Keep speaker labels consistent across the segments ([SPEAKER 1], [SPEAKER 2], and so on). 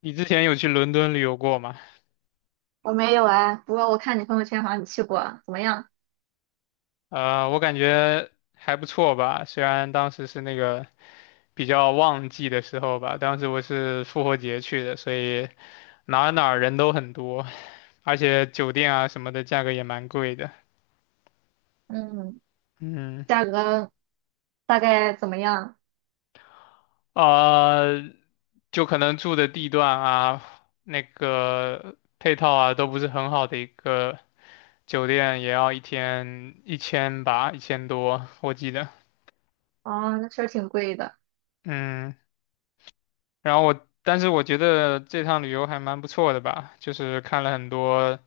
[SPEAKER 1] 你之前有去伦敦旅游过吗？
[SPEAKER 2] 我没有哎，不过我看你朋友圈好像你去过，怎么样？
[SPEAKER 1] 我感觉还不错吧，虽然当时是那个比较旺季的时候吧，当时我是复活节去的，所以哪儿哪儿人都很多，而且酒店啊什么的价格也蛮贵的。
[SPEAKER 2] 嗯，
[SPEAKER 1] 嗯。
[SPEAKER 2] 价格大概怎么样？
[SPEAKER 1] 呃，就可能住的地段啊，那个配套啊都不是很好的一个酒店，也要一天一千吧，1000多，我记得。
[SPEAKER 2] 哦，那确实挺贵的。
[SPEAKER 1] 嗯。然后但是我觉得这趟旅游还蛮不错的吧，就是看了很多，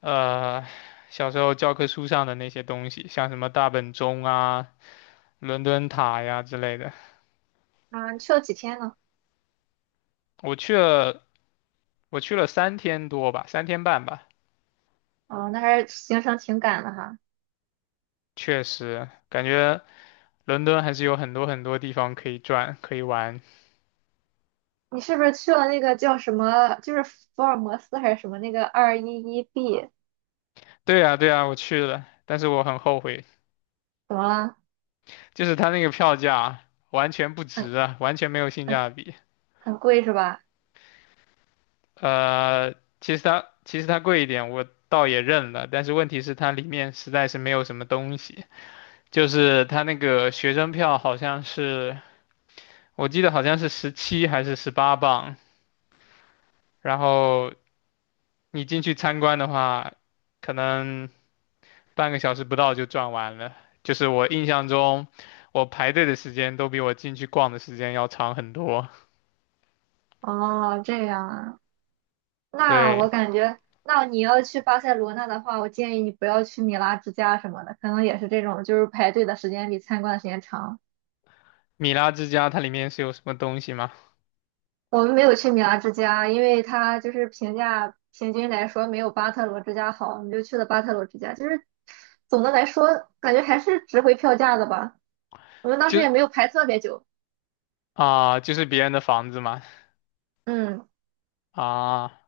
[SPEAKER 1] 呃，小时候教科书上的那些东西，像什么大本钟啊、伦敦塔呀之类的。
[SPEAKER 2] 啊，你去了几天呢？
[SPEAKER 1] 我去了，我去了3天多吧，3天半吧，
[SPEAKER 2] 哦，那还是行程挺赶的哈。
[SPEAKER 1] 确实感觉伦敦还是有很多很多地方可以转，可以玩。
[SPEAKER 2] 你是不是去了那个叫什么，就是福尔摩斯还是什么那个211B？
[SPEAKER 1] 对呀，对呀，我去了，但是我很后悔，
[SPEAKER 2] 怎么了？
[SPEAKER 1] 就是他那个票价完全不
[SPEAKER 2] 很
[SPEAKER 1] 值啊，完全没有性
[SPEAKER 2] 很
[SPEAKER 1] 价比。
[SPEAKER 2] 很贵是吧？
[SPEAKER 1] 呃，其实它贵一点，我倒也认了。但是问题是它里面实在是没有什么东西，就是它那个学生票好像是，我记得好像是17还是18磅，然后你进去参观的话，可能半个小时不到就转完了。就是我印象中，我排队的时间都比我进去逛的时间要长很多。
[SPEAKER 2] 哦，这样啊。那
[SPEAKER 1] 对，
[SPEAKER 2] 我感觉，那你要去巴塞罗那的话，我建议你不要去米拉之家什么的，可能也是这种，就是排队的时间比参观的时间长。
[SPEAKER 1] 米拉之家它里面是有什么东西吗？
[SPEAKER 2] 我们没有去米拉之家，因为它就是评价平均来说没有巴特罗之家好，我们就去了巴特罗之家。就是总的来说，感觉还是值回票价的吧。我们当时
[SPEAKER 1] 就
[SPEAKER 2] 也没有排特别久。
[SPEAKER 1] 就是别人的房子嘛。
[SPEAKER 2] 嗯
[SPEAKER 1] 啊，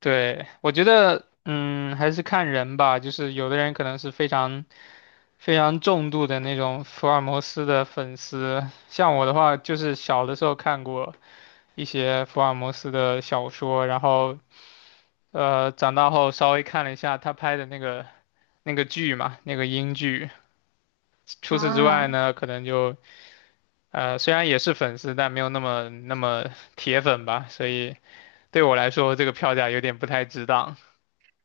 [SPEAKER 1] 对，我觉得，嗯，还是看人吧。就是有的人可能是非常、非常重度的那种福尔摩斯的粉丝，像我的话，就是小的时候看过一些福尔摩斯的小说，然后，长大后稍微看了一下他拍的那个剧嘛，那个英剧。除此之外
[SPEAKER 2] 啊，
[SPEAKER 1] 呢，可能就，呃，虽然也是粉丝，但没有那么那么铁粉吧。所以对我来说，这个票价有点不太值当。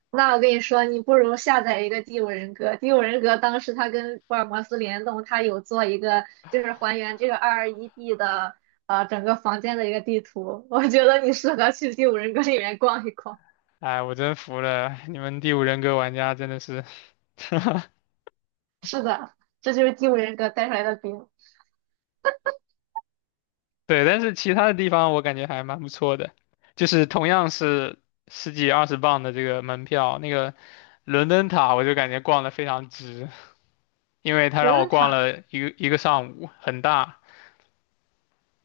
[SPEAKER 2] 那我跟你说，你不如下载一个《第五人格》。《第五人格》当时它跟福尔摩斯联动，它有做一个就是还原这个221d 的整个房间的一个地图。我觉得你适合去《第五人格》里面逛一逛。
[SPEAKER 1] 哎，我真服了，你们第五人格玩家真的是，
[SPEAKER 2] 是的，这就是《第五人格》带出来的饼。
[SPEAKER 1] 对，但是其他的地方我感觉还蛮不错的，就是同样是十几二十磅的这个门票，那个伦敦塔我就感觉逛的非常值，因为他
[SPEAKER 2] 伦
[SPEAKER 1] 让我
[SPEAKER 2] 敦
[SPEAKER 1] 逛
[SPEAKER 2] 塔，
[SPEAKER 1] 了一个一个上午，很大。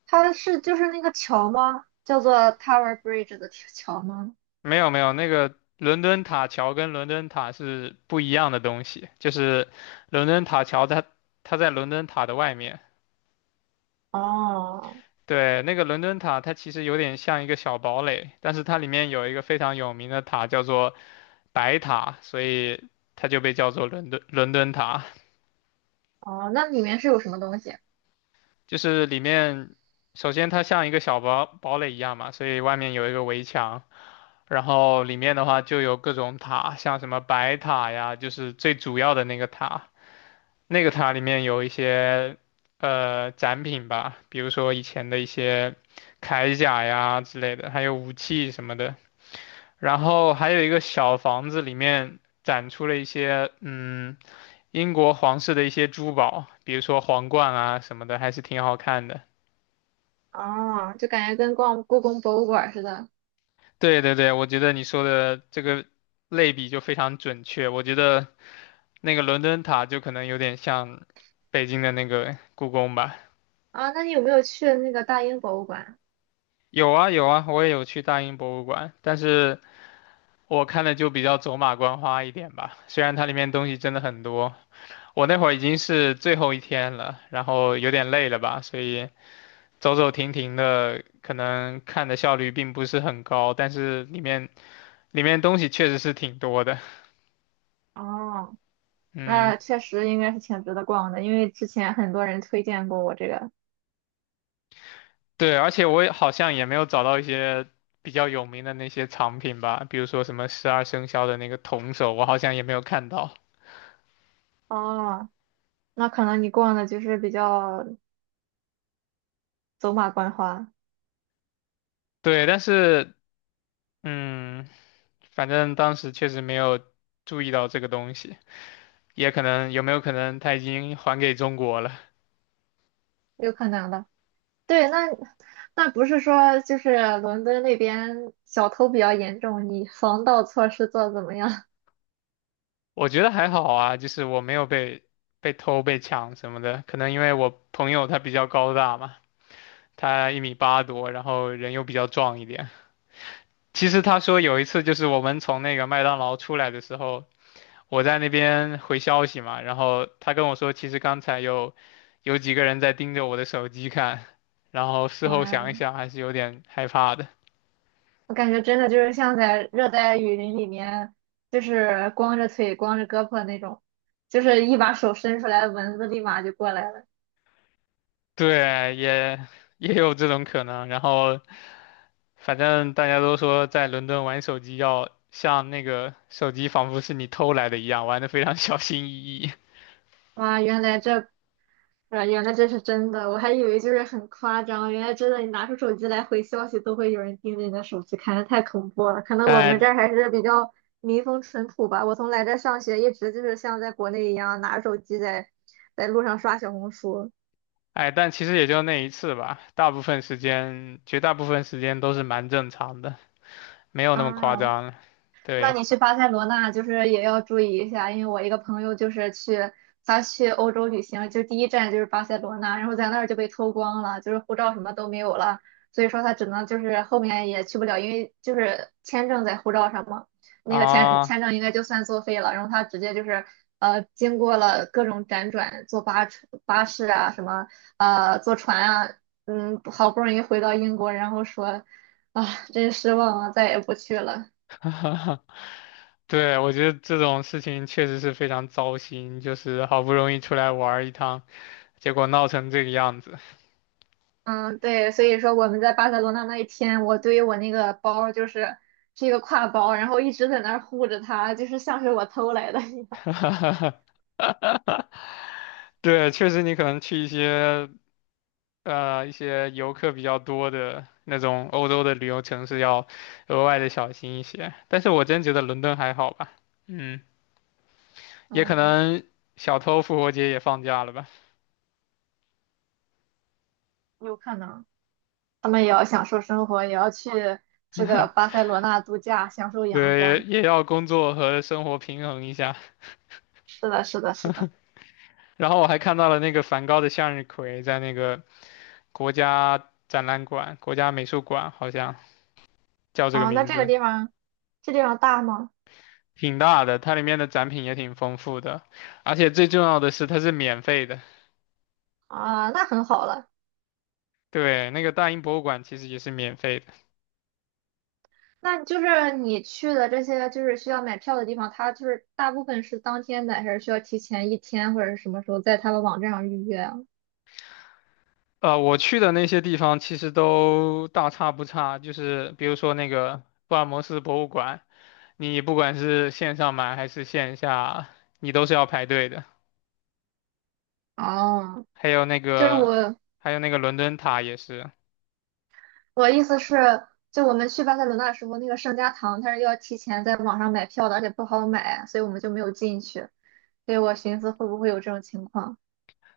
[SPEAKER 2] 它是就是那个桥吗？叫做 Tower Bridge 的桥吗？
[SPEAKER 1] 没有没有，那个伦敦塔桥跟伦敦塔是不一样的东西，就是伦敦塔桥它在伦敦塔的外面，
[SPEAKER 2] 哦
[SPEAKER 1] 对，那个伦敦塔，它其实有点像一个小堡垒，但是它里面有一个非常有名的塔叫做白塔，所以它就被叫做伦敦塔。
[SPEAKER 2] 哦，那里面是有什么东西？
[SPEAKER 1] 就是里面，首先它像一个小堡垒一样嘛，所以外面有一个围墙，然后里面的话就有各种塔，像什么白塔呀，就是最主要的那个塔。那个塔里面有一些展品吧，比如说以前的一些铠甲呀之类的，还有武器什么的。然后还有一个小房子里面展出了一些，英国皇室的一些珠宝，比如说皇冠啊什么的，还是挺好看的。
[SPEAKER 2] 哦，就感觉跟逛故宫博物馆似的。
[SPEAKER 1] 对对对，我觉得你说的这个类比就非常准确。我觉得那个伦敦塔就可能有点像北京的那个故宫吧。
[SPEAKER 2] 啊，那你有没有去那个大英博物馆？
[SPEAKER 1] 有啊有啊，我也有去大英博物馆，但是我看的就比较走马观花一点吧。虽然它里面东西真的很多。我那会儿已经是最后一天了，然后有点累了吧，所以走走停停的，可能看的效率并不是很高，但是里面东西确实是挺多的。
[SPEAKER 2] 哦，
[SPEAKER 1] 嗯，
[SPEAKER 2] 那确实应该是挺值得逛的，因为之前很多人推荐过我这个。
[SPEAKER 1] 对，而且我也好像也没有找到一些比较有名的那些藏品吧，比如说什么十二生肖的那个铜首，我好像也没有看到。
[SPEAKER 2] 哦，那可能你逛的就是比较走马观花，
[SPEAKER 1] 对，但是嗯，反正当时确实没有注意到这个东西，也可能有没有可能他已经还给中国了。
[SPEAKER 2] 有可能的。对，那不是说就是伦敦那边小偷比较严重，你防盗措施做得怎么样？
[SPEAKER 1] 我觉得还好啊，就是我没有被偷、被抢什么的，可能因为我朋友他比较高大嘛，他一米八多，然后人又比较壮一点。其实他说有一次就是我们从那个麦当劳出来的时候，我在那边回消息嘛，然后他跟我说，其实刚才有几个人在盯着我的手机看，然后 事后想一
[SPEAKER 2] 嗯，
[SPEAKER 1] 想还是有点害怕的。
[SPEAKER 2] 我感觉真的就是像在热带雨林里面，就是光着腿、光着胳膊那种，就是一把手伸出来，蚊子立马就过来了。
[SPEAKER 1] 对，也有这种可能，然后。反正大家都说在伦敦玩手机要像那个手机仿佛是你偷来的一样，玩的非常 小心翼翼。
[SPEAKER 2] 哇，原来这是真的，我还以为就是很夸张，原来真的，你拿出手机来回消息都会有人盯着你的手机看，太恐怖 了。可能我们这
[SPEAKER 1] 哎
[SPEAKER 2] 儿还是比较民风淳朴吧。我从来这儿上学，一直就是像在国内一样拿着手机在路上刷小红书。
[SPEAKER 1] 哎，但其实也就那一次吧，大部分时间，绝大部分时间都是蛮正常的，没有那么夸
[SPEAKER 2] 啊，
[SPEAKER 1] 张。
[SPEAKER 2] 那
[SPEAKER 1] 对
[SPEAKER 2] 你去巴塞罗那就是也要注意一下，因为我一个朋友就是他去欧洲旅行，就第一站就是巴塞罗那，然后在那儿就被偷光了，就是护照什么都没有了，所以说他只能就是后面也去不了，因为就是签证在护照上嘛，那个
[SPEAKER 1] 啊，
[SPEAKER 2] 签证应该就算作废了，然后他直接就是经过了各种辗转，坐巴车巴士啊什么坐船啊，嗯好不容易回到英国，然后说啊真失望啊，再也不去了。
[SPEAKER 1] 对，我觉得这种事情确实是非常糟心，就是好不容易出来玩儿一趟，结果闹成这个样子。
[SPEAKER 2] 嗯，对，所以说我们在巴塞罗那那一天，我对于我那个包就是是一个挎包，然后一直在那儿护着它，就是像是我偷来的一样。
[SPEAKER 1] 对，确实你可能去一些游客比较多的那种欧洲的旅游城市要额外的小心一些。但是我真觉得伦敦还好吧，嗯，也可
[SPEAKER 2] 嗯，
[SPEAKER 1] 能小偷复活节也放假了吧，
[SPEAKER 2] 有可能他们也要享受生活，也要去这个巴塞罗那度假，享受阳
[SPEAKER 1] 对，
[SPEAKER 2] 光。
[SPEAKER 1] 也要工作和生活平衡一下。
[SPEAKER 2] 是的，是的，是的。
[SPEAKER 1] 然后我还看到了那个梵高的向日葵在那个国家展览馆、国家美术馆，好像叫这个
[SPEAKER 2] 啊，那
[SPEAKER 1] 名
[SPEAKER 2] 这个
[SPEAKER 1] 字。
[SPEAKER 2] 地方，这地方大吗？
[SPEAKER 1] 挺大的，它里面的展品也挺丰富的，而且最重要的是它是免费的。
[SPEAKER 2] 啊，那很好了。
[SPEAKER 1] 对，那个大英博物馆其实也是免费的。
[SPEAKER 2] 那就是你去的这些就是需要买票的地方，它就是大部分是当天买，还是需要提前一天或者是什么时候在他们网站上预约啊？
[SPEAKER 1] 我去的那些地方其实都大差不差，就是比如说那个福尔摩斯博物馆，你不管是线上买还是线下，你都是要排队的。
[SPEAKER 2] 哦，
[SPEAKER 1] 还有那
[SPEAKER 2] 就是
[SPEAKER 1] 个，
[SPEAKER 2] 我，
[SPEAKER 1] 还有那个伦敦塔也是，
[SPEAKER 2] 我意思是，就我们去巴塞罗那的时候，那个圣家堂它是要提前在网上买票的，而且不好买，所以我们就没有进去。所以我寻思会不会有这种情况？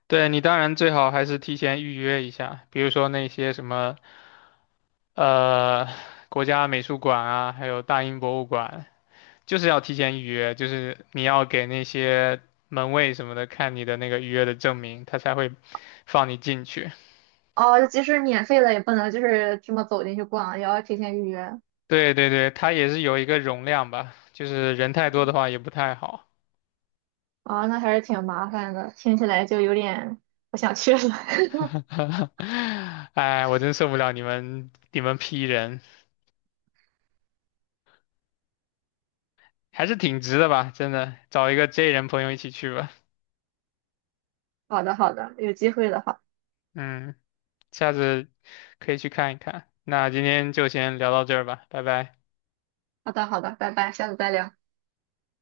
[SPEAKER 1] 对你当然最好还是提前预约一下，比如说那些什么呃国家美术馆啊，还有大英博物馆。就是要提前预约，就是你要给那些门卫什么的看你的那个预约的证明，他才会放你进去。
[SPEAKER 2] 哦，就即使免费了也不能就是这么走进去逛，也要提前预约。
[SPEAKER 1] 对对对，他也是有一个容量吧，就是人太多的话也不太好。
[SPEAKER 2] 啊、那还是挺麻烦的，听起来就有点不想去了。
[SPEAKER 1] 哎，我真受不了你们 P 人，还是挺值的吧，真的，找一个 J 人朋友一起去吧。
[SPEAKER 2] 好的，好的，有机会的话，
[SPEAKER 1] 嗯，下次可以去看一看。那今天就先聊到这儿吧，拜拜。
[SPEAKER 2] 好的，好的，拜拜，下次再聊。